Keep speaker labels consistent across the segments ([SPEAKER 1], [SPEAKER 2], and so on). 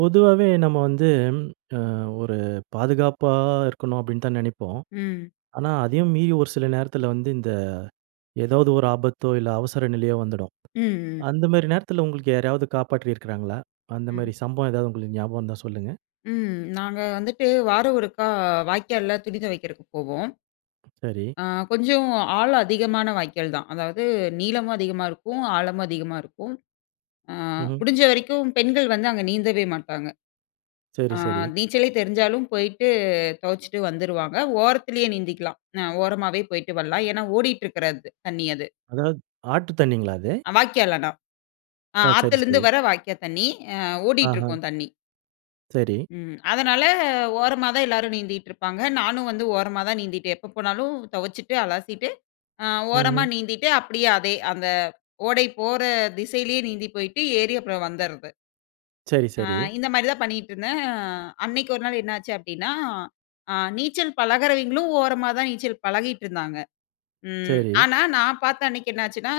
[SPEAKER 1] பொதுவாவே நம்ம வந்து அ ஒரு "பாதுகாப்பா இருக்கணும்." அப்டின்னு தான் நெனைப்போம்.
[SPEAKER 2] ம்.
[SPEAKER 1] ஆனா, அதையும் மீறி ஒரு சில நேரத்தில வந்து இந்த ஏதாவது ஒரு ஆபத்தோ இல்ல அவசர நிலையோ வந்துடும்.
[SPEAKER 2] ம்ஹ்ம்.
[SPEAKER 1] அந்த மாரி நேரத்தில உங்களுக்கு யாரையாவது காப்பாற்றியிருக்குறாங்களா? அந்த
[SPEAKER 2] ம்.
[SPEAKER 1] மாரி சம்பவம் ஏதாவது உங்களுக்கு ஞாபகம் இருந்தா சொல்லுங்க.
[SPEAKER 2] ம். நாங்க வந்துட்டு வாரம் ஒருக்கா வாய்க்கால்ல துணி துவைக்கிறதுக்கு போவோம்.
[SPEAKER 1] சரி.
[SPEAKER 2] அ கொஞ்சம் ஆழம் அதிகமான வாய்க்கால் தான். அதாவது நீளமும் அதிகமா இருக்கும், ஆழமும் அதிகமா இருக்கும். அ
[SPEAKER 1] ம்ஹ்ம்.
[SPEAKER 2] முடிஞ்ச வரைக்கும் பெண்கள் வந்து அங்க நீந்தவே மாட்டாங்க.
[SPEAKER 1] சரி,
[SPEAKER 2] அ
[SPEAKER 1] சரி.
[SPEAKER 2] நீச்சலே தெரிஞ்சாலும் போயிட்டு தொவச்சுட்டு வந்துருவாங்க. ஓரத்திலே நீந்திக்கலாம் அ ஓரமாவே போய்ட்டு வரலாம். ஏன்னா, ஓடிட்டு இருக்கறது தண்ணி அது.
[SPEAKER 1] அதாவது, ஆற்று தண்ணீங்களா அது?
[SPEAKER 2] வாய்க்கால் ஆனா. அ
[SPEAKER 1] ஓ! சரி,
[SPEAKER 2] ஆத்துலந்து
[SPEAKER 1] சரி.
[SPEAKER 2] வர வாய்க்கா தண்ணீ. அ ஓடிட்டு
[SPEAKER 1] ஆஹ.
[SPEAKER 2] இருக்கும் தண்ணி.
[SPEAKER 1] சரி.
[SPEAKER 2] ம். அதனால, ஓரமா தான் எல்லாரும் நீந்திட்டு இருப்பாங்க. நானும் வந்து ஓரமா தான் நீந்திட்டே. எப்போ போனாலும் தொவச்சுட்டு அலசிட்டு அ ஓரமா
[SPEAKER 1] ம்ஹ்ம்.
[SPEAKER 2] நீந்திட்டு அப்டியே அதே அந்த ஓடை போற திசையிலே நீந்தி போய்ட்டு, ஏறி அப்புறம் வந்துறது.
[SPEAKER 1] சரி,
[SPEAKER 2] அ
[SPEAKER 1] சரி.
[SPEAKER 2] இந்த மாரி தான் பண்ணிட்ருந்தேன். அ அன்னைக்கு 1 நாள் என்னாச்சு அப்டின்னா, அ நீச்சல் பழகுறவிங்களும் ஓரமா தான் நீச்சல் பழகிட்டு இருந்தாங்க. ம்.
[SPEAKER 1] சரி.
[SPEAKER 2] ஆனா நான் பார்த்த அன்னைக்கு என்னாச்சுன்னா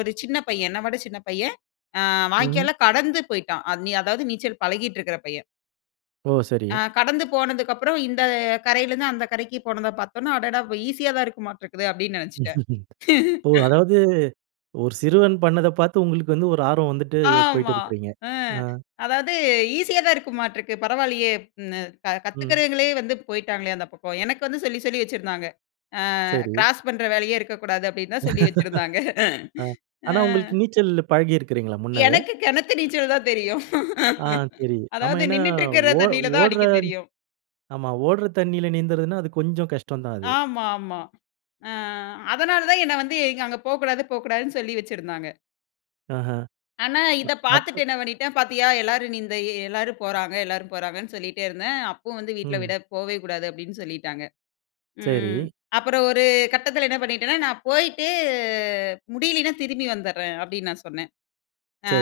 [SPEAKER 2] 1 சின்ன பையன் என்ன விட சின்ன பையன் அ
[SPEAKER 1] ம்.
[SPEAKER 2] வாய்க்கால்ல கடந்து போய்ட்டான். அத் அதாவது நீச்சல் பழகிட்டு இருக்கற பையன்.
[SPEAKER 1] ஓ, சரி.
[SPEAKER 2] ஆ கடந்து போனதுக்கப்புறம், இந்த கரையிலருந்து, அந்த கரைக்கு போனத பார்த்தவுடனே, "அடடா! அப்ப ஈஸியாதான் இருக்கமாட்டிருக்குது" அப்பிடீன்னு நினைச்சுட்டேன்.
[SPEAKER 1] ஓ! அதாவது ஒரு சிறுவன் பண்ணத பாத்து, உங்களுக்கு வந்து, ஒரு ஆர்வம் வந்துட்டு, போயிட்டு
[SPEAKER 2] ஆமா.
[SPEAKER 1] இருக்கிறீங்க.
[SPEAKER 2] அ
[SPEAKER 1] ஆ.
[SPEAKER 2] அதாவது, "ஈஸியாதான் இருக்குமாட்டிருக்கு. பரவாயில்லியே! ம் ந
[SPEAKER 1] ம்.
[SPEAKER 2] கத்துக்கிறவங்களே வந்து போய்ட்டாங்களே, அந்த பக்கம்," எனக்கு வந்து சொல்லி, சொல்லி வச்சிருந்தாங்க. அ
[SPEAKER 1] சரி.
[SPEAKER 2] "கிராஸ் பண்ற வேலையே இருக்கக்கூடாது" அப்பிடீன்னு தான் சொல்லி வச்சிருந்தாங்க.
[SPEAKER 1] அ ஆனா,
[SPEAKER 2] ம்.
[SPEAKER 1] உங்களுக்கு நீச்சலு பழகியிருக்கிறீங்களா, முன்னவே?
[SPEAKER 2] எனக்கு கிணத்து நீச்சல் தான் தெரியும்.
[SPEAKER 1] ஆ தெரியுது. ஆமா.
[SPEAKER 2] அதாவது
[SPEAKER 1] ஏன்னா,
[SPEAKER 2] நின்னுட்டிருக்குற
[SPEAKER 1] ஓ
[SPEAKER 2] தண்ணீல தான்,
[SPEAKER 1] ஓடுற
[SPEAKER 2] அடிக்க தெரியும்.
[SPEAKER 1] ஆமா, ஓடுற தண்ணீல நீந்தறதுனா, அது, கொஞ்சம் கஷ்டம் தான் அது.
[SPEAKER 2] ஆமா, ஆமா. ஆ அதனால தான் என்ன வந்து, இவுங்க "அங்கே போக்கூடாது. போக்கூடாது"ன்னு சொல்லி வச்சிருந்தாங்க.
[SPEAKER 1] ஆஹா,
[SPEAKER 2] ஆனா, இத
[SPEAKER 1] ப அப்
[SPEAKER 2] பாத்துட்டு என்ன பண்ணிட்டேன்? பாத்தியா எல்லாரும் நீந்த எல்லாரும் போறாங்க, எல்லாரும் போறாங்கன்னு சொல்லிட்டே இருந்தேன். அப்பவும் வந்து வீட்ல விட
[SPEAKER 1] ம்.
[SPEAKER 2] "போவே கூடாது" அப்பிடீன்னு சொல்லிட்டாங்க.
[SPEAKER 1] சரி.
[SPEAKER 2] ம் அப்புறம் ஒரு கட்டத்துல என்ன பண்ணிட்டேனா, "நான் போயிட்டு, முடியலீனா, திரும்பி வந்துடுறேன்" அப்பிடீன்னு நான் சொன்னேன்.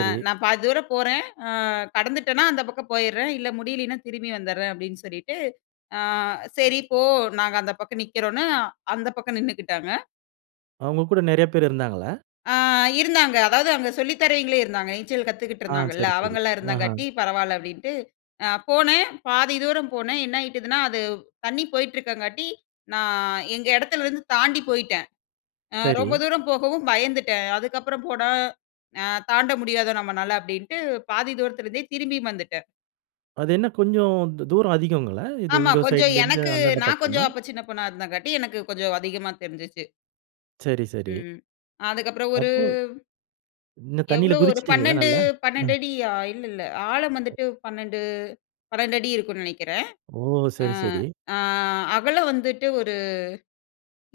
[SPEAKER 2] அ "நான் பாதி தூரம் போறேன். அ கடந்துட்டேன்னா, அந்த பக்கம் போயிடுறேன். இல்ல, முடியலீனா, திரும்பி வந்துடுறேன்" அப்பிடீன்னு சொல்லிட்டு. அ சரி. போ. நாங்க அந்த பக்கம் நிக்கிறோம்ன்னு, அந்த பக்கம் நின்னுக்கிட்டாங்க.
[SPEAKER 1] அவங்க கூட நெறைய பேர் இருந்தாங்களா?
[SPEAKER 2] அ இருந்தாங்க. அதாவது அங்க சொல்லி தரவிங்களே இருந்தாங்க. நீச்சல்
[SPEAKER 1] ஆ,
[SPEAKER 2] கத்துக்கிட்டுருந்தாங்கள்ள,
[SPEAKER 1] சரி, சரி.
[SPEAKER 2] அவங்களலாம்
[SPEAKER 1] ஆஹா.
[SPEAKER 2] இருந்தங்காட்டி பரவால்ல அப்டின்ட்டு, அ போனேன் பாதி தூரம் போனேன். என்னாயிட்டுதுன்னா, அது தண்ணி போயிட்டுருக்கங்காட்டி, நான் எங்க எடத்துலேருந்து தாண்டி போயிட்டேன். அ ரொம்ப
[SPEAKER 1] சரி.
[SPEAKER 2] தூரம் போகவும் பயந்துட்டேன். அதுக்கப்புறம் போனா, அ தாண்ட முடியாதோ நம்மனால, அப்டின்ட்டு பாதி தூரத்திலிருந்தே திரும்பியும் வந்துட்டேன்.
[SPEAKER 1] அது என்ன கொஞ்சம், து தூரம் அதிகங்களா? இது
[SPEAKER 2] ஆமா.
[SPEAKER 1] உங்க
[SPEAKER 2] கொஞ்சம்
[SPEAKER 1] சைட்லேருந்து
[SPEAKER 2] எனக்கு
[SPEAKER 1] அந்தாண்ட
[SPEAKER 2] நான்
[SPEAKER 1] பக்கமா?
[SPEAKER 2] கொஞ்சம் அப்போ சின்ன பொண்ணா இருந்தாங்காட்டி, எனக்கு கொஞ்சம் அதிகமா தெரிஞ்சிச்சு.
[SPEAKER 1] சரி, சரி.
[SPEAKER 2] ம். அதுக்கப்புறம் ஒரு
[SPEAKER 1] அப்போ, இன்னும், தண்ணீல
[SPEAKER 2] எவ்வளோ ஒரு
[SPEAKER 1] குதிச்சிடீங்களா
[SPEAKER 2] 12
[SPEAKER 1] நல்லா? அ.
[SPEAKER 2] 12 அடியா இல்ல, இல்ல ஆழம் வந்துட்டு, 12 12 அடி இருக்கும்னு நெனைக்கிறேன்.
[SPEAKER 1] ஓ!
[SPEAKER 2] அ
[SPEAKER 1] சரி, சரி.
[SPEAKER 2] அ அகலம் வந்துட்டு, ஒரு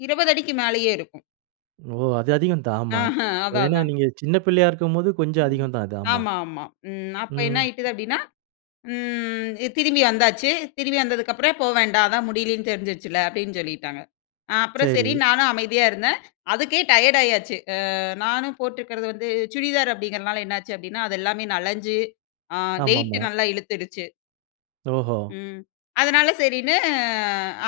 [SPEAKER 2] 20 அடிக்கு மேலேயே இருக்கும்.
[SPEAKER 1] ஓ! அது அதிகம் தான்.
[SPEAKER 2] ஆஹ
[SPEAKER 1] ஆமா.
[SPEAKER 2] அதான்,
[SPEAKER 1] ஏன்னா,
[SPEAKER 2] அதான்.
[SPEAKER 1] நீங்க சின்ன பிள்ளையா இருக்கும்போது கொஞ்சம் அதிகம் தான். அது ஆமா.
[SPEAKER 2] ஆமாமா. ம் அப்ப
[SPEAKER 1] ம்.
[SPEAKER 2] என்ன ஆயிட்டுது அப்டின்னா, ம் திரும்பி வந்தாச்சு. திரும்பி வந்ததுக்கப்பறம், போ வேண்டாம், அதான் முடியலன்னு தெரிஞ்சுருச்சுல்ல, அப்டின்னு சொல்லிட்டாங்க. அ அப்புறம் சரி
[SPEAKER 1] சரி.
[SPEAKER 2] நானும் அமைதியா இருந்தேன். அதுக்கே டயர்ட் ஆயாச்சு. அ நானும் போட்டுருக்குறது வந்து சுடிதார் அப்டிங்கிறதுனால, என்னாச்சு அப்டின்னா, அது எல்லாமே நனஞ்சு அ வெயிட்டு
[SPEAKER 1] ஆமாமா.
[SPEAKER 2] நல்லா இழுத்துடுச்சு.
[SPEAKER 1] ஓஹோ!
[SPEAKER 2] ம். அதனால சரின்னு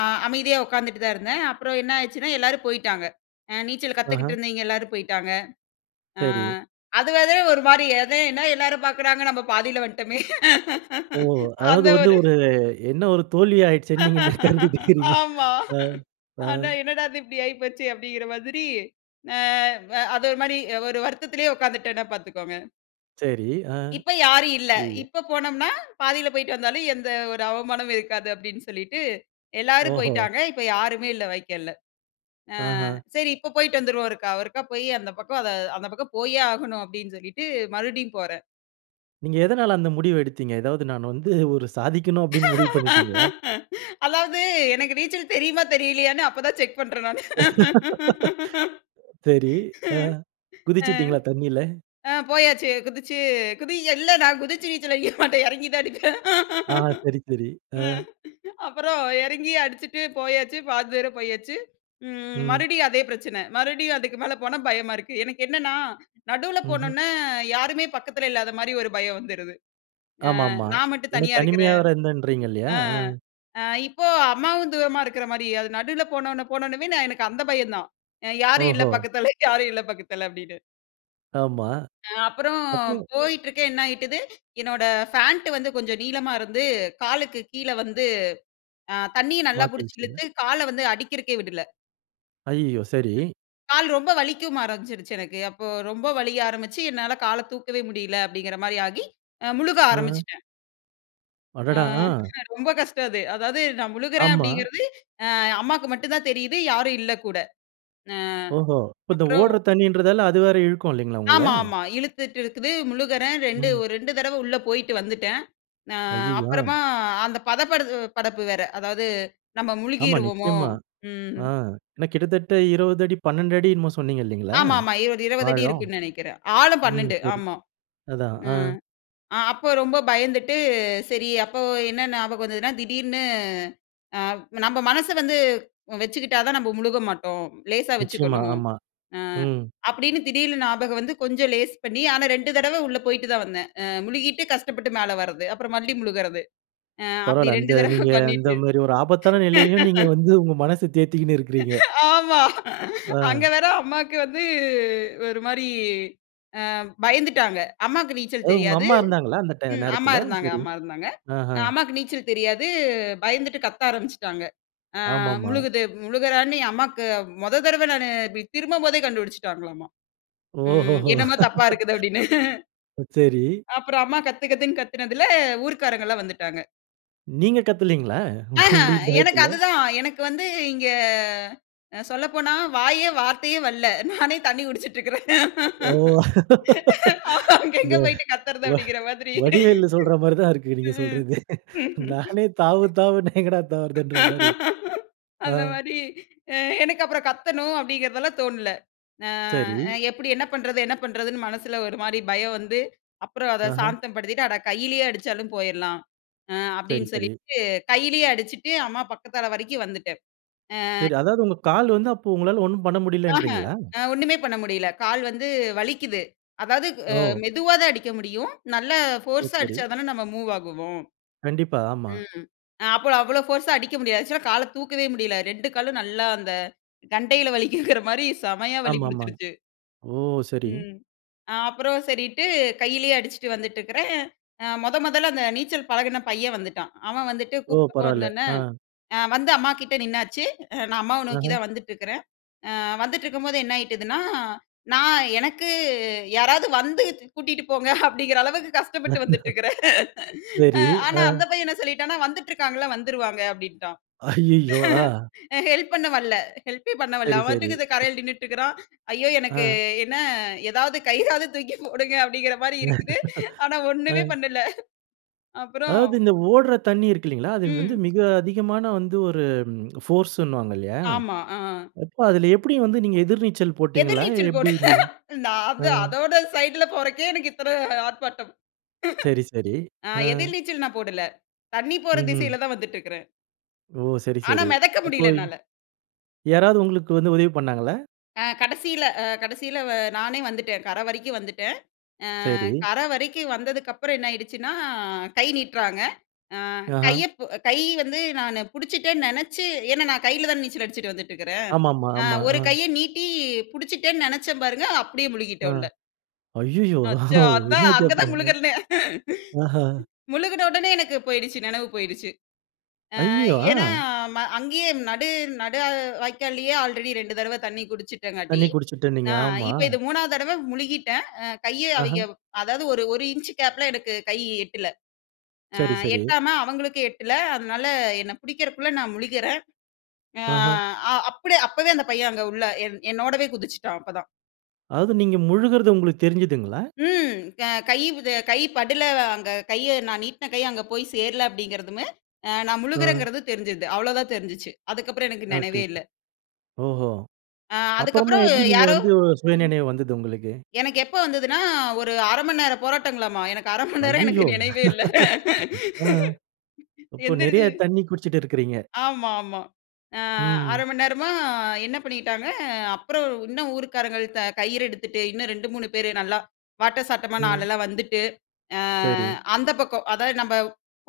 [SPEAKER 2] அ அமைதியா உட்காந்துட்டு தான் இருந்தேன். அப்புறம் என்ன ஆச்சுன்னா எல்லாரும் போய்ட்டாங்க. அ நீச்சல் கத்துக்கிட்டு
[SPEAKER 1] ஆஹம்.
[SPEAKER 2] இருந்தவிங்க எல்லாரும் போய்ட்டாங்க. அ
[SPEAKER 1] சரி.
[SPEAKER 2] அதுனால, ஒரு மாரி அதே என்ன எல்லாரும் பாக்குறாங்க நம்ம பாதியில வந்துட்டோமே
[SPEAKER 1] ஓ! அதாவது
[SPEAKER 2] அந்த
[SPEAKER 1] வந்து
[SPEAKER 2] ஒரு
[SPEAKER 1] ஒரு என்ன ஒரு தோல்வி ஆயிடுச்சேன்னு நீங்க கருதிட்டு இருக்றீங்க
[SPEAKER 2] ஆமா!
[SPEAKER 1] ஆ, ஆ.
[SPEAKER 2] ஆனா, "என்னடா இது இப்டி ஆகிப்போச்சே!" அப்டிங்கிற மாதிரி அ அது ஒரு மாரி ஒரு வருத்தத்திலயே உட்காந்துட்டேன்னா பாத்துக்கோங்க.
[SPEAKER 1] சரி, ஆ.
[SPEAKER 2] இப்ப யாரும் இல்ல.
[SPEAKER 1] [unintelligible]
[SPEAKER 2] இப்ப போனம்னா, பாதியில போய்ட்டு வந்தாலும், எந்த ஒரு அவமானமும் இருக்காது அப்டின்னு சொல்லிட்டு எல்லாரும்
[SPEAKER 1] ஓஹோ!
[SPEAKER 2] போய்ட்டாங்க. இப்ப யாருமே இல்ல வைக்கால்ல. ஆ
[SPEAKER 1] அஹ.
[SPEAKER 2] சரி இப்ப போய்ட்டு வந்துருவோம் ஒருக்கா ஒருக்கா போயி அந்த பக்கம் அத "அந்த பக்கம் போயே ஆகணும்." அப்டின்னு சொல்லிட்டு மறுபடியும் போறேன்.
[SPEAKER 1] நீங்க எதனால அந்த முடிவ எடுத்தீங்க? ஏதாவது நான் வந்து ஒரு சாதிக்கன்னு அப்டின்னு முடிவு பண்ணிடீங்ககளா?
[SPEAKER 2] அதாவது, எனக்கு நீச்சல் தெரியுமா தெரியலையான்னு அப்ப தான் செக் பண்றேன் நானு.
[SPEAKER 1] சரி, ஆ
[SPEAKER 2] ம்.
[SPEAKER 1] குதிச்சுட்டீங்களா தண்ணில?
[SPEAKER 2] ஆ போயாச்சு. குதிச்சு குதி இல்ல நான் குதிச்சு நீச்சல் அடிக்க மாட்டேன், எறங்கி தான் அடிப்பேன்.
[SPEAKER 1] ஆ. சரி, சரி. ஆ.
[SPEAKER 2] அ அப்புறம் எறங்கி அடிச்சுட்டு போயாச்சு. பாதி தூரம் போயாச்சு, ம்
[SPEAKER 1] ம்.
[SPEAKER 2] மறுபடியும் அதே பிரச்சனை. மறுபடியும் அதுக்கு மேல போனா பயமா இருக்கு. எனக்கு என்னன்னா, நடுவுல
[SPEAKER 1] ம்ஹ்ம்.
[SPEAKER 2] போனோன்னே யாருமே பக்கத்துல இல்லாத மாரி ஒரு பயம் வந்துருது. அ
[SPEAKER 1] ஆமாமா.
[SPEAKER 2] நான் மட்டும்
[SPEAKER 1] ஏன்னா
[SPEAKER 2] தனியா இருக்குற
[SPEAKER 1] தனிமையா வேற இருந்தேன்றீங்க, இல்லையா?
[SPEAKER 2] அ
[SPEAKER 1] அ
[SPEAKER 2] இப்போ அம்மாவும் தூரமா இருக்ற மாரி. அது நடுவுல போனோன்னே போனொனமே எனக்கு அந்த பயம் தான். அ "யாரும் இல்ல
[SPEAKER 1] ஓஹோ!
[SPEAKER 2] பக்கத்துல, யாரும் இல்ல பக்கத்துல." அப்டின்னு.
[SPEAKER 1] ஆமா.
[SPEAKER 2] அ அப்புறோம்
[SPEAKER 1] அப்போ.
[SPEAKER 2] போயிட்டுருக்கேன். என்ன ஆயிட்டுது, என்னோட ஃபேண்ட் வந்து கொஞ்சம் நீளமா இருந்து, காலுக்கு கீழ வந்து அ தண்ணிய நல்லா புடிச்சி
[SPEAKER 1] மாட்டிச்சுங்களா?
[SPEAKER 2] இழுத்து கால்ல வந்து அடிக்கிறக்கே விடல.
[SPEAKER 1] ஐயயோ! சரி.
[SPEAKER 2] ம். கால் ரொம்ப வலிக்கவும் ஆரம்பிச்சிடுச்சு எனக்கு. அப்போ ரொம்ப வலிக்க ஆரம்பிச்சி என்னால கால தூக்கவே முடியல அப்படிங்கற மாரி ஆகி, முழுக
[SPEAKER 1] அ.
[SPEAKER 2] ஆரம்பிச்சிட்டேன். அ
[SPEAKER 1] அடடா. அ.
[SPEAKER 2] ரொம்ப கஷ்டம் அது. அதாவது நான் முழுகுறேன்
[SPEAKER 1] ஆமா.
[SPEAKER 2] அப்படிங்கிறது அ அம்மாக்கு மட்டும் தான் தெரியுது. யாரும் இல்ல கூட. அ
[SPEAKER 1] ஓஹோ! இப்ப இந்த
[SPEAKER 2] அப்புறம்.
[SPEAKER 1] ஓடுற தண்ணீன்றதால அது வேற இழுக்கும் இல்லைங்களா. உங்கள?
[SPEAKER 2] ஆமாமா. இழுத்துட்டு இருக்குது. முழுகுறேன் 2
[SPEAKER 1] ம்.
[SPEAKER 2] ஒரு 2 தடவ உள்ள போயிட்டு வந்துட்டேன். அ
[SPEAKER 1] அய்யய்யோ! அ.
[SPEAKER 2] அப்புறமா அந்த பதப்படு படப்பு வேற அதாவது நம்ம
[SPEAKER 1] ஆமா.
[SPEAKER 2] முழுகிருவோமோ.
[SPEAKER 1] நிச்சயமா
[SPEAKER 2] ம்.
[SPEAKER 1] ஆ ஏன்னா கிட்டத்தட்ட 20 அடி 12அடி என்னமோ சொன்னீங்க இல்லைங்களா?
[SPEAKER 2] ஆமா, ஆமா. 20, 20அடி
[SPEAKER 1] ஆழம்.
[SPEAKER 2] இருக்குன்னு நினைக்கிறேன். ஆழம்
[SPEAKER 1] ம்.
[SPEAKER 2] 12.
[SPEAKER 1] புரி
[SPEAKER 2] ஆமா
[SPEAKER 1] அதான் ஆ.
[SPEAKER 2] ம் ஆ அப்போ ரொம்ப பயந்துட்டு சரி அப்போ என்ன ஞாபகம் வந்ததுன்னா, திடீர்ன்னு அ நம்ப மனச வந்து வச்சுக்கிட்டா தான் நம்ம முழுக மாட்டோம். லேசாக
[SPEAKER 1] நிச்சயமா.
[SPEAKER 2] வச்சுக்கணும்.
[SPEAKER 1] ஆமா.
[SPEAKER 2] அ
[SPEAKER 1] ம்.
[SPEAKER 2] அப்படின்னு திடீர்னு ஞாபகம் வந்து கொஞ்சம் லேஸ் பண்ணி, ஆனா 2 தடவை உள்ள போய்ட்டு தான் வந்தேன். அ முழுகிட்டு கஷ்டப்பட்டு மேல வர்றது அப்புறம் மல்லி முழுகறது அ அப்படி
[SPEAKER 1] பரவால்ல. அந்த
[SPEAKER 2] 2 தடவ
[SPEAKER 1] நீங்க அந்த
[SPEAKER 2] பண்ணிட்டு.
[SPEAKER 1] மாரி ஒரு ஆபத்தான நிலையிலும், நீங்க வந்து உங்க மனச தேர்த்திக்கினு இருக்கிறீங்க.
[SPEAKER 2] ஆமா.
[SPEAKER 1] ஆ.
[SPEAKER 2] அங்க வேற அம்மாவுக்கு வந்து ஒரு மாரி அ பயந்துட்டாங்க. அம்மாக்கு நீச்சல்
[SPEAKER 1] அதாவது உங்க
[SPEAKER 2] தெரியாது.
[SPEAKER 1] அம்மா இருந்தாங்களா, அந்த ட
[SPEAKER 2] ம். அம்மா
[SPEAKER 1] நேரத்துல?
[SPEAKER 2] இருந்தாங்க
[SPEAKER 1] சரி.
[SPEAKER 2] அம்மா இருந்தாங்க.
[SPEAKER 1] அஹ.
[SPEAKER 2] அம்மாக்கு நீச்சல் தெரியாது. பயந்துட்டு கத்த ஆரம்பிச்சுட்டாங்க. அ
[SPEAKER 1] ஆமாமா.
[SPEAKER 2] முழுகுது முழுகுறேன்னு ஏன் அம்மாக்கு மொத தடவ நானு இப்டி திரும்பும்போதே கண்டுபிடிச்சுட்டாங்களாமா. ம்.
[SPEAKER 1] ஓஹோஹோ!
[SPEAKER 2] "என்னமோ தப்பா இருக்குது" அப்படின்னு.
[SPEAKER 1] ஓ சரி.
[SPEAKER 2] அப்புறம் அம்மா "கத்து கத்துன்னு" கத்துனதுல ஊர்காரங்கலாம் வந்துட்டாங்க.
[SPEAKER 1] நீங்க கத்தலீங்களா? உங்களுக்கு,
[SPEAKER 2] ஆஹூம் எனக்கு
[SPEAKER 1] பயத்துல.
[SPEAKER 2] அதுதான். எனக்கு வந்து இங்கே சொல்லப்போனா, வாயே, வார்த்தையே வல்ல. நானே தண்ணி குடிச்சிட்டிருக்கிறேன்.
[SPEAKER 1] ஓ!
[SPEAKER 2] அங்க
[SPEAKER 1] இந்த
[SPEAKER 2] எங்க போயிட்டு கத்தறது?
[SPEAKER 1] வ
[SPEAKER 2] அப்படீன்கிற மாரி.
[SPEAKER 1] வடிவேலு சொல்ற மாரி தான் இருக்கு, நீங்க
[SPEAKER 2] ம்.
[SPEAKER 1] சொல்றது. நானே தாவு தாவுன்னா எங்கடா தாவுறதுன்ற மாரி. ஆ.
[SPEAKER 2] அந்த மாரி, அ எனக்கு அப்புறம் கத்தணும், அப்பிடீங்கிறதெல்லாம் தோணல.
[SPEAKER 1] சரி.
[SPEAKER 2] அ எப்டி என்ன பண்ணுறது, என்ன பண்ணுறதுன்னு மனசுல ஒரு மாரி பயம் வந்து, அப்புறம் அத
[SPEAKER 1] ஆஹ்ம்.
[SPEAKER 2] சாந்தம் படுத்திட்டு, அட கையிலயே அடிச்சாலும் போயிறலாம் அ
[SPEAKER 1] சரி,
[SPEAKER 2] அப்பிடீன்னு
[SPEAKER 1] சரி.
[SPEAKER 2] சொல்லிட்டு கையிலயே அடிச்சுட்டு, அம்மா பக்கத்தல வரைக்கும் வந்துட்டேன். அ,
[SPEAKER 1] சரி. அதாவது, உங்க கால் வந்து, அப்போ உங்களால ஒண்ணும் பண்ண
[SPEAKER 2] ஆஹும்.
[SPEAKER 1] முடியலன்றீங்களா?
[SPEAKER 2] ஆ ஒண்ணுமே பண்ண முடியல. கால் வந்து வலிக்கிது. அதாவது, அ
[SPEAKER 1] ஓ!
[SPEAKER 2] மெதுவா தான் அடிக்க முடியும். நல்ல
[SPEAKER 1] சரி,
[SPEAKER 2] போர்ஸா
[SPEAKER 1] சரி.
[SPEAKER 2] அடிச்சா தானே, நம்ம மூவ் ஆகுவோம்.
[SPEAKER 1] கண்டிப்பா. ஆமா.
[SPEAKER 2] ம். அப்போல அவ்ளோ போர்ஸா அடிக்க முடியாது. ஆக்சுவலா கால தூக்கவே முடியல. 2 காலும் நல்லா, அந்த கண்டையில வலிக்குதுங்கிற மாரி செமையா வலி
[SPEAKER 1] ஆமாமா.
[SPEAKER 2] புடுச்சுடுச்சு.
[SPEAKER 1] ஓ! சரி.
[SPEAKER 2] ம். அப்புறம் சரின்ட்டு கையிலயே அடிச்சுட்டு வந்துட்டிருக்கிறேன். அ மொத, மொதல்ல அந்த நீச்சல் பழகுன பையன் வந்துட்டான். அவன் வந்துட்டு
[SPEAKER 1] ஓ!
[SPEAKER 2] கூப்பிட்டப்போ
[SPEAKER 1] பரவால.
[SPEAKER 2] வந்தோடனே,
[SPEAKER 1] அ.
[SPEAKER 2] வந்து அம்மாகிட்டே நின்னாச்சு. அ நான் அம்மாவ நோக்கி
[SPEAKER 1] அஹ்ம்.
[SPEAKER 2] தான் வந்துட்ருக்கிறேன் அ வந்துட்ருக்கும்போது, என்னாயிட்டுதுன்னா, நான், எனக்கு யாராவது வந்து, து கூட்டிகிட்டு போங்க அப்பிடீங்கிற அளவுக்கு கஷ்டப்பட்டு வந்துட்ருக்குறேன்.
[SPEAKER 1] சரி.
[SPEAKER 2] அ ஆனா,
[SPEAKER 1] ஆ.
[SPEAKER 2] அந்த பையன் என்ன சொல்லிட்டானா? வந்துட்டுருக்காங்கல்ல. வந்துருவாங்க அப்பிடீன்ட்டான்.
[SPEAKER 1] ஐயயோ! ஆ.
[SPEAKER 2] ஹெல்ப் பண்ண வல்ல. ஹெல்பே பண்ண வரல.
[SPEAKER 1] சரி,
[SPEAKER 2] அவன்
[SPEAKER 1] சரி.
[SPEAKER 2] பாட்டுக்கு இந்த கரைல நின்னுட்டிருக்குறான். ஐயோ! எனக்கு
[SPEAKER 1] ஆ.
[SPEAKER 2] என்ன, ஏதாவது கையிறாவது தூக்கி போடுங்க, அப்பிடீன்கிற மாரி இருக்குது. ஆனா
[SPEAKER 1] ஆ.
[SPEAKER 2] ஒண்ணுமே பண்ணல. அப்புறம்.
[SPEAKER 1] அதாவது, இந்த ஓடுற தண்ணி இருக்கில்லீங்களா. அது வந்து
[SPEAKER 2] ம்.
[SPEAKER 1] மிக அதிகமான வந்து, ஒரு ம் போர்ஸுன்னுவாங்கல்லயா.
[SPEAKER 2] ஆமா. ஆ.
[SPEAKER 1] அப்போ அதுல எப்டி வந்து நீங்க எதிர்நீச்சல்
[SPEAKER 2] எதிர்
[SPEAKER 1] போட்டீங்களா,
[SPEAKER 2] நீச்சல்
[SPEAKER 1] எப்டி
[SPEAKER 2] போடுவேன்,
[SPEAKER 1] நீங்க?
[SPEAKER 2] நான் வந்த
[SPEAKER 1] ஆ.
[SPEAKER 2] அதோட சைடுல போறக்கே, எனக்கு இத்தன ஆர்ப்பாட்டம்.
[SPEAKER 1] சரி, சரி.
[SPEAKER 2] அ
[SPEAKER 1] ஆ.
[SPEAKER 2] எதிர் நீச்சல் நான் போடல. தண்ணி போற
[SPEAKER 1] ம்ஹ்ம்.
[SPEAKER 2] திசையில தான் வந்துட்டிருக்குறேன்.
[SPEAKER 1] ஓ! சரி
[SPEAKER 2] ஆனா,
[SPEAKER 1] சரி
[SPEAKER 2] மிதக்க
[SPEAKER 1] அப்போ.
[SPEAKER 2] முடியல என்னால.
[SPEAKER 1] யாராவது உங்களுக்கு வந்து உதவி பண்ணாங்களா?
[SPEAKER 2] அ கடைசியில அ கடைசியில வ நானே வந்துட்டேன் கரை வரைக்கும் வந்துட்டேன். அ
[SPEAKER 1] சரி.
[SPEAKER 2] கரை வரைக்கும் வந்ததுக்கப்புறம் என்னாயிடுச்சுன்னா, கை நீட்றாங்க, அ
[SPEAKER 1] ஆஹா
[SPEAKER 2] கையைப் கை வந்து நானு பிடிச்சுட்டேன்னு நினச்சு ஏன்னா நான் கையில தான நீச்சல் அடிச்சிட்டு வந்துட்டு இருக்கறேன்.
[SPEAKER 1] ஆமாமா. ஆமா.
[SPEAKER 2] ஒரு கையை நீட்டி பிடிச்சிட்டேன்னு நினச்சே பாருங்க அப்படியே
[SPEAKER 1] ஆ.
[SPEAKER 2] முழுகிட்டேன் உள்ள.
[SPEAKER 1] ஐய்யய்யோ!
[SPEAKER 2] அச்சோ அதான்
[SPEAKER 1] என்னாச்சு
[SPEAKER 2] அங்கே தான்
[SPEAKER 1] அப்புறம்?
[SPEAKER 2] முழுகன்னே.
[SPEAKER 1] ஆஹ.
[SPEAKER 2] முழுகின உடனே எனக்கு போயிடுச்சு நினைவு போயிடுச்சு. அ
[SPEAKER 1] ஐயோ!
[SPEAKER 2] ஏன்னா
[SPEAKER 1] ஆ.
[SPEAKER 2] ப அங்கேயே நடு நடு வாய்க்காலயே ஆல்ரெடி 2 தடவை தண்ணி குடிச்சிட்டங்காட்டி,
[SPEAKER 1] தண்ணி குடிச்சுட்டு இருந்தீங்க,
[SPEAKER 2] அ
[SPEAKER 1] ஆமா.
[SPEAKER 2] இப்ப இது 3வது தடவை முழுகிட்டேன். அ கையை
[SPEAKER 1] ஆஹ.
[SPEAKER 2] அவய்ங்க அதாவது ஒரு ஒரு இன்ச்சு கேப்பில எனக்கு கை எட்டல, அ
[SPEAKER 1] சரி சரி.
[SPEAKER 2] எட்டாம அவங்களுக்கு எட்டல, அதனால என்னை பிடிக்கிறதுக்குள்ள நான் முழுகுறன் அ
[SPEAKER 1] ஆஹ.
[SPEAKER 2] அப்படியே. அப்போவே அந்த பையன் அங்க உள்ளே என் என்னோடவே குதிச்சுட்டான். அப்பதான்
[SPEAKER 1] அதாவது நீங்க முழுகுறது உங்களுக்கு தெரிஞ்சதுங்களா?
[SPEAKER 2] ம். கை இத கை படுல அங்க கைய நா நீட்டின கைய அங்கே போய் சேரல அப்படி என்கிறதும் நான்
[SPEAKER 1] ம்.
[SPEAKER 2] முழுகுகிறேங்கறது தெரிஞ்ச்சுச்சு. அவ்வளவு தான் தெரிஞ்சது. அதுக்கு அப்புறம் எனக்கு
[SPEAKER 1] ஓகே,
[SPEAKER 2] நெனைவே
[SPEAKER 1] ஓகே
[SPEAKER 2] இல்ல.
[SPEAKER 1] ஓஹோ!
[SPEAKER 2] அ
[SPEAKER 1] அப்புறமா
[SPEAKER 2] அதுக்கப்புறம்
[SPEAKER 1] எப்படி நீங்க
[SPEAKER 2] யாரோ,
[SPEAKER 1] வந்து சுயநினைவு வந்தது உங்களுக்கு?
[SPEAKER 2] எனக்கு எப்போ வந்ததுன்னா? ஒரு 1/2 மணி நேரம் போராட்டங்களாமா, எனக்கு 1/2 மணி நேரம் எனக்கு
[SPEAKER 1] அய்யயோ!
[SPEAKER 2] நினைவே இல்ல.
[SPEAKER 1] ஆ. இப்போ நெறைய
[SPEAKER 2] எந்திரிச்சு
[SPEAKER 1] தண்ணி குடிச்சிட்டு இருக்கறீங்க.
[SPEAKER 2] ஆமா ஆமா. ஆ.
[SPEAKER 1] ம்.
[SPEAKER 2] 1/2 மணி நேரமா, க என்ன பண்ணிக்கிட்டாங்க. அப்புறம் இன்னும் ஊருக்காரங்க கயிறு எடுத்துட்டு, இன்னும் 2,3 பேரு நல்லா வாட்ட சாட்டமான
[SPEAKER 1] ம்.
[SPEAKER 2] ஆள்லாம், வந்துட்டு. அ
[SPEAKER 1] சரி.
[SPEAKER 2] அந்த பக்கம் அதாவது நம்ம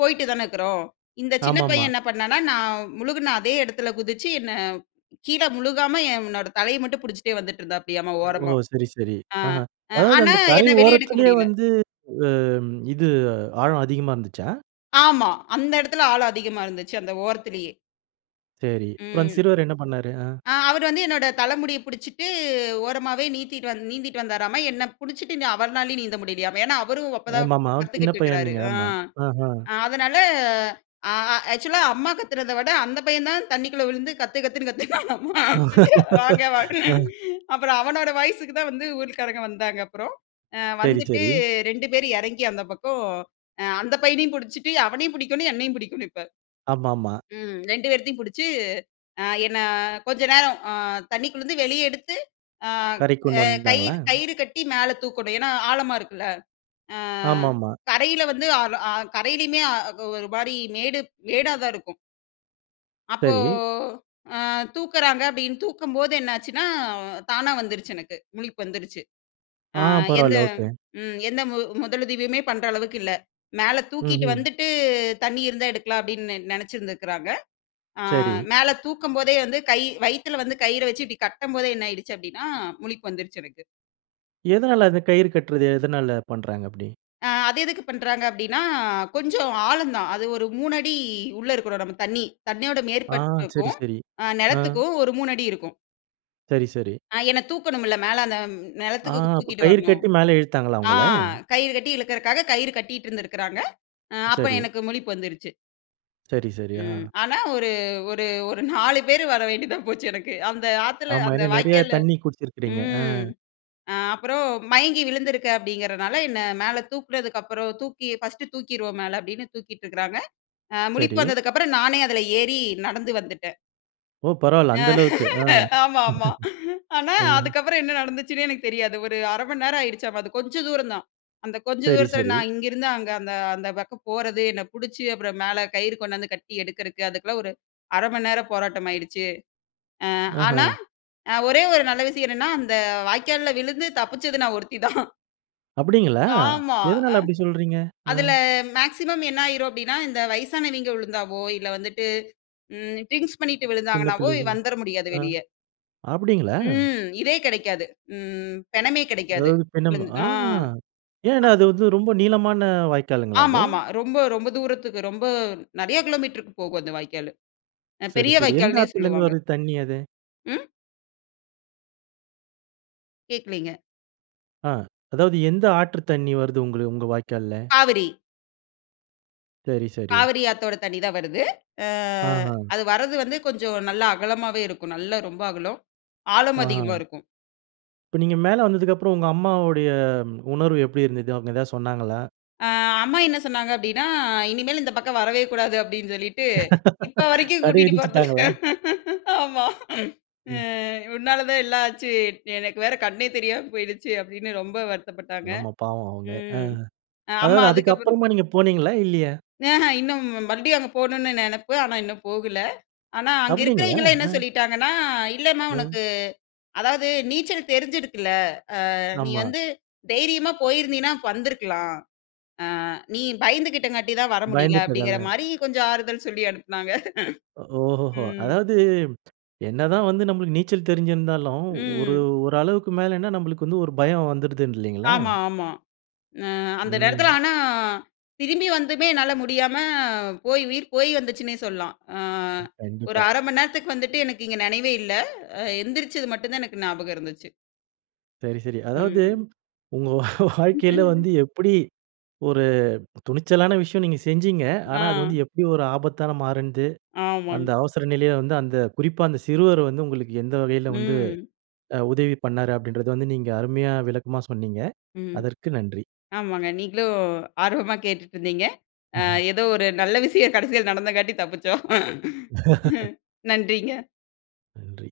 [SPEAKER 2] போயிட்டு தானே இருக்கிறோம். இந்த சின்ன
[SPEAKER 1] ஆமாமா.
[SPEAKER 2] பையன் என்ன பண்ணான்னா? நான் முழுகின அதே இடத்தில் குதிச்சு, என்ன கீழே முழுகாம என்னோட தலையை மட்டும் பிடிச்சிட்டே வந்துட்டுருந்தாப்டியாமா
[SPEAKER 1] ஓ!
[SPEAKER 2] ஓரமா.
[SPEAKER 1] சரி சரி.
[SPEAKER 2] அ
[SPEAKER 1] அஹ. அதாவது
[SPEAKER 2] ஆனா
[SPEAKER 1] அந்த கரை
[SPEAKER 2] என்ன வெளியே எடுக்க
[SPEAKER 1] ஓரத்திலயே,
[SPEAKER 2] முடியல.
[SPEAKER 1] வந்து அ இது ஆழம் அதிகமா இருந்துச்சா?
[SPEAKER 2] ஆமா. அந்த இடத்தில ஆளம் அதிகமா இருந்துச்சி, அந்த ஓரத்திலேயே.
[SPEAKER 1] சரி. அப்புறம், அந்த
[SPEAKER 2] ம்.
[SPEAKER 1] சிறுவர் என்ன பண்ணாரு. ஆ.
[SPEAKER 2] அ அவரு வந்து என்னோட தலமுடிய புடிச்சுட்டு ஓரமாவே நீத்திட்டு வந் நீந்திட்டு வந்தாராம. என்ன புடிச்சுட்டு நி அவர்னாலயும் நீந்த முடியலையாமா. ஏன்னா அவரும் அப்பதான்
[SPEAKER 1] ஆமாமா. ஒரு சின்ன
[SPEAKER 2] கத்துக்குட்டு இருக்குறாரு.
[SPEAKER 1] பையன்னீங்க.
[SPEAKER 2] ஆ.
[SPEAKER 1] ஆமா. ஆஹ.
[SPEAKER 2] அ அதனால ஆ ஆ ஆக்சுவலா அம்மா கத்துனத விட அந்த பையன்தான் தண்ணிக்குள்ள விழுந்து கத்து கத்துன்னு கத்துனாமா. வாங்க வாங்கன்னு.
[SPEAKER 1] ஆ.
[SPEAKER 2] அப்புறம் அவனோட வாய்ஸுக்கு தான் வந்து ஊர்க்காரங்க வந்தாங்க அப்புறம். ஆ.
[SPEAKER 1] சரி.
[SPEAKER 2] வந்துட்டு
[SPEAKER 1] சரி.
[SPEAKER 2] 2 பேர் இறங்கி அந்த பக்கம் அ அந்த பையனையும் புடிச்சுட்டு அவனையும் புடிக்கணும் என்னையும் புடிக்கணும் இப்ப.
[SPEAKER 1] ஆமாமா.
[SPEAKER 2] ம். 2 பேரத்தையும் புடிச்சு, அ என்ன கொஞ்ச நேரம் ஆ தண்ணிக்குள்ளறுந்து வெளியே எடுத்து, ஆ
[SPEAKER 1] கரைக்கு கொண்டு
[SPEAKER 2] அ
[SPEAKER 1] வந்தாங்களா?
[SPEAKER 2] கயிறு கயிறு கட்டி மேல தூக்கணும். ஏன்னா ஆழமா இருக்குல. ஆ
[SPEAKER 1] ஆமாமா.
[SPEAKER 2] கரையில வந்து ஆ ஆல கரையிலேயுமே ஆ ஒரு மாரி மேடு மேடா தான் இருக்கும். அப்போ
[SPEAKER 1] சரி.
[SPEAKER 2] ஆ தூக்குறாங்க அப்டின்னு தூக்கும்போது என்னாச்சுன்னா, தானா வந்துருச்சு எனக்கு. முழிப்பு வந்துருச்சு. ஆ
[SPEAKER 1] ஆ.
[SPEAKER 2] எந்த
[SPEAKER 1] பரவால்ல. ஓகே.
[SPEAKER 2] ம் எந்த முதலுதவியுமே பண்ற அளவுக்கு இல்ல. மேல தூக்கிட்டு
[SPEAKER 1] ம்ஹ்ம்.
[SPEAKER 2] வந்துட்டு தண்ணி இருந்தா எடுக்கலாம், அப்டின்னு நெனைச்சிருந்துருக்கிறாங்க. ஆ
[SPEAKER 1] சரி.
[SPEAKER 2] மேல தூக்கும்போதே வந்து, கை வயித்துல வந்து, கயிற வச்சு இப்டி கட்டும்போதே என்ன ஆயிடுச்சு அப்டின்னா, முழிப்பு வந்துருச்சு எனக்கு.
[SPEAKER 1] எதனால அந்த கயிறு கட்றது? எதனால பண்றாங்க அப்டி?
[SPEAKER 2] ஆ அது எதுக்கு பண்றாங்க அப்டின்னா, கொஞ்சம் ஆழந்தான். அது ஒரு 3 அடி உள்ள இருக்குறோம். நம்ம தண்ணீ. தண்ணீயோட
[SPEAKER 1] ஆ. சரி
[SPEAKER 2] மேற்பரப்புக்கும்,
[SPEAKER 1] சரி
[SPEAKER 2] அ
[SPEAKER 1] ஆ.
[SPEAKER 2] நெலத்துக்கும் ஒரு 3 அடி இருக்கும்.
[SPEAKER 1] சரி, சரி.
[SPEAKER 2] ஆ என்ன தூக்கணும்ல மேல. அந்த
[SPEAKER 1] ஆ
[SPEAKER 2] நெலத்துக்கு
[SPEAKER 1] அப்ப
[SPEAKER 2] தூக்கிட்டு
[SPEAKER 1] கயிறு
[SPEAKER 2] வரணும்.
[SPEAKER 1] கட்டி, மேல இழுத்தாங்களா
[SPEAKER 2] ஆ
[SPEAKER 1] உங்கள?
[SPEAKER 2] கயிறு கட்டி இழுக்குறக்காக, கயிறு கட்டிட்டு இருந்திருக்காங்க. ஆ அப்போ
[SPEAKER 1] சரி.
[SPEAKER 2] எனக்கு முழிப்பு வந்துருச்சு.
[SPEAKER 1] சரி, சரி. ஆ.
[SPEAKER 2] ம் ஆனா ஒரு ஒரு ஒரு 4 பேரு வர வேண்டியதா போச்சு எனக்கு. அந்த ஆத்துல
[SPEAKER 1] ஆமா
[SPEAKER 2] அந்த
[SPEAKER 1] ஏன்னா, நெறைய
[SPEAKER 2] வாய்க்கால்ல
[SPEAKER 1] தண்ணீ குடிச்சிருக்கிறீங்க அ.
[SPEAKER 2] ம் அப்புறம் மயங்கி விழுந்துருக்கேன் அப்படிங்கிறனால, என்ன மேல தூக்கினதுக்கப்புறம் தூக்கி ஃபர்ஸ்ட்டு தூக்கிருவோம் மேல அப்டின்னு தூக்கிட்டுருக்காங்க. அ முழிப்பு
[SPEAKER 1] சரி.
[SPEAKER 2] வந்ததுக்கப்புறம் நானே அதுல ஏறி நடந்து வந்துட்டேன்.
[SPEAKER 1] ஓ! பரவாயில்ல
[SPEAKER 2] அ
[SPEAKER 1] அந்த அளவுக்கு. அ.
[SPEAKER 2] ஆமா ஆமா. ஆனா,
[SPEAKER 1] அ.
[SPEAKER 2] அதுக்கப்புறம் என்ன நடந்துச்சுன்னே எனக்கு தெரியாது. ஒரு 1/2 மணி நேரம் ஆயிடுச்சாமா. அது கொஞ்சம் தூரம் தான். அந்த கொஞ்சம்
[SPEAKER 1] சரி,
[SPEAKER 2] தூரத்தில,
[SPEAKER 1] சரி.
[SPEAKER 2] நான் இங்கேருந்து அங்க, அந்த அந்த பக்கம் போறது என்ன புடிச்சு அப்புறம் மேல கயிறு கொண்டாந்து கட்டி எடுக்கறக்கு, அதுக்கெல்லாம் ஒரு 1/2 மணி நேர போராட்டமாயிடுச்சு. அ ஆனா,
[SPEAKER 1] ஆஹ.
[SPEAKER 2] அ ஒரே ஒரு நல்ல விஷயம் என்னென்னா, அந்த வாய்க்கால்ல விழுந்து தப்பிச்சது நான் ஒருத்தி தான்.
[SPEAKER 1] அப்படீங்களா!
[SPEAKER 2] ஆமா. அ
[SPEAKER 1] எதனால அப்படி சொல்றீங்க? அ.
[SPEAKER 2] அதுல மேக்ஸிமம் என்ன ஆயிரும் அப்படீன்னா, இந்த வயசானவிங்க விழுந்தாவோ, இல்ல வந்துட்டு ம் டிரிங்க்ஸ் பண்ணீட்டு
[SPEAKER 1] சின்ன
[SPEAKER 2] விழுந்தாங்கனாவோ
[SPEAKER 1] பிள்ளைங்கள்.
[SPEAKER 2] வந்துற முடியாது
[SPEAKER 1] ஆ.
[SPEAKER 2] வெளிய.
[SPEAKER 1] அப்படீங்களா?
[SPEAKER 2] ம். இதே கெடைக்காது. ம் பெணமே கிடைக்காது.
[SPEAKER 1] அதாவது பிணம்.
[SPEAKER 2] விழுந் ஆ.
[SPEAKER 1] ஆஹா!
[SPEAKER 2] அ.
[SPEAKER 1] ஏன்னா அது வந்து ரொம்ப நீளமான வாய்க்காலுங்களா
[SPEAKER 2] ஆமா,
[SPEAKER 1] அது?
[SPEAKER 2] ஆமா. ரொம்ப ரொம்ப தூரத்துக்கு ரொம்ப நெறைய கிலோமீட்டருக்கு போகும் அந்த வாய்க்காலு. அ
[SPEAKER 1] சரி,
[SPEAKER 2] பெரிய
[SPEAKER 1] சரி. எந்த
[SPEAKER 2] வாய்க்கால்ன்னே
[SPEAKER 1] ஆத்துல இருந்து
[SPEAKER 2] சொல்லுவாங்க.
[SPEAKER 1] வருது தண்ணி அது?
[SPEAKER 2] ம்? கேட்கலைங்க.
[SPEAKER 1] ஆ. அதாவது எந்த ஆற்று தண்ணி வருது உங்களு உங்க வாய்க்கால்ல?
[SPEAKER 2] காவிரி.
[SPEAKER 1] சரி, சரி.
[SPEAKER 2] காவிரி ஆத்தோட தண்ணி தான் வருது. அ
[SPEAKER 1] ஆஹா.
[SPEAKER 2] அது வரது வந்து கொஞ்சம் நல்லா அகலமாவே இருக்கும். நல்லா ரொம்ப அகலம். ஆழமும்
[SPEAKER 1] ஆ.
[SPEAKER 2] அதிகமா இருக்கும்.
[SPEAKER 1] இப்ப நீங்க மேல வந்ததுக்கப்புறம் உங்க அம்மாவுடைய உணர்வு எப்படி இருந்தது? அவுங்க எதாவது சொன்னாங்களா?
[SPEAKER 2] அ அம்மா என்ன சொன்னாங்க அப்படீன்னா, "இனிமேல் இந்த பக்கம் வரவே கூடாது." அப்படீன்னு சொல்லிட்டு, இப்ப வரைக்கும்
[SPEAKER 1] தடை
[SPEAKER 2] கூட்டிட்டு போறதில்ல.
[SPEAKER 1] விதிச்சுட்டாங்களா?
[SPEAKER 2] ஆமா. "அ
[SPEAKER 1] ம்.
[SPEAKER 2] உன்னால தான் எல்லாம் ஆச்சு. எனக்கு வேற கண்ணே தெரியாம போயிடுச்சு." அப்படீன்னு ரொம்ப வருத்தப்பட்டாங்க.
[SPEAKER 1] ஆமா, பாவம் அவுங்க. ஆ.
[SPEAKER 2] ம். அம்மா
[SPEAKER 1] அதாவது
[SPEAKER 2] அதுக்கப்புறம்
[SPEAKER 1] அதுக்கப்பறமா நீங்க போனீங்களா? இல்லையா?
[SPEAKER 2] அஹ்ம் இன்னும் மறுபடியும் அங்க போகணும்னு நெனைப்பு. ஆனா, இன்னும் போகல. ஆனா, அங்க
[SPEAKER 1] அப்படீங்களா?
[SPEAKER 2] இருக்கிறவைங்கலாம் என்ன
[SPEAKER 1] ம்.
[SPEAKER 2] சொல்லிட்டாங்கன்னா, "இல்லன்னா
[SPEAKER 1] ம்.
[SPEAKER 2] உனக்கு அதாவது நீச்சல் தெரிஞ்சிருக்குல்ல? அ நீ
[SPEAKER 1] ஆமா.
[SPEAKER 2] வந்து தைரியமா போயிருந்தீன்னா அப்ப வந்துருக்கலாம். அ நீ பயந்துகிட்டங்காட்டி தான் வர முடியல." அப்படீங்கிற
[SPEAKER 1] பயந்துட்டதால.
[SPEAKER 2] மாரி கொஞ்சம் ஆறுதல் சொல்லி அனுப்புனாங்க.
[SPEAKER 1] ஒ ஓஹோஹோ!
[SPEAKER 2] ம்.
[SPEAKER 1] அதாவது என்னதான் வந்து நம்பளுக்கு நீச்சல் தெரிஞ்சிருந்தாலும், ஒரு
[SPEAKER 2] ம்.
[SPEAKER 1] ஒரு அளவுக்கு மேலன்னா நம்பளுக்கு வந்து ஒரு பயம் வந்துடுதுன்னு இல்லைங்களா?
[SPEAKER 2] ஆமா, ஆமா. அ அந்த நேரத்துல
[SPEAKER 1] ம்.
[SPEAKER 2] ஆனா, திரும்பி வந்துமே என்னால முடியாம, போய் உயிர் போய் வந்துச்சுன்னே, சொல்லலாம். அ
[SPEAKER 1] அ
[SPEAKER 2] ஒரு
[SPEAKER 1] கண்டிப்பா.
[SPEAKER 2] 1/2 மணி நேரத்துக்கு வந்துட்டு, எனக்கு இங்க நெனைவே இல்ல. அ எந்திரிச்சது மட்டும் தான் எனக்கு ஞாபகம் இருந்துச்சு.
[SPEAKER 1] சரி, சரி. அதாவது
[SPEAKER 2] ம்.
[SPEAKER 1] உங்க வாழ்க்கையில வந்து எப்படி ஒரு துணிச்சலான விஷயம் நீங்க செஞ்சீங்க. ஆனா, அது
[SPEAKER 2] ஆ.
[SPEAKER 1] வந்து எப்படி ஒரு ஆபத்தாக மாறுனுது,
[SPEAKER 2] ஆமாங்க.
[SPEAKER 1] அந்த அவசர நிலைய வந்து அந்த குறிப்பா அந்த சிறுவர் வந்து உங்களுக்கு எந்த வகையில வந்து
[SPEAKER 2] ம்.
[SPEAKER 1] அ உதவி பண்ணாரு, அப்படீன்றது வந்து நீங்க அருமையா விளக்கமா சொன்னீங்க.
[SPEAKER 2] ம்.
[SPEAKER 1] அதற்கு நன்றி.
[SPEAKER 2] ஆமாங்க, நீங்களும் ஆர்வமா கேட்டுட்ருந்தீங்க. அ
[SPEAKER 1] ம்ஹ்ம்.
[SPEAKER 2] ஏதோ ஒரு நல்ல விஷயம் கடைசியில நடந்தங்காட்டி தப்பிச்சோம். நன்றிங்க.
[SPEAKER 1] நன்றி.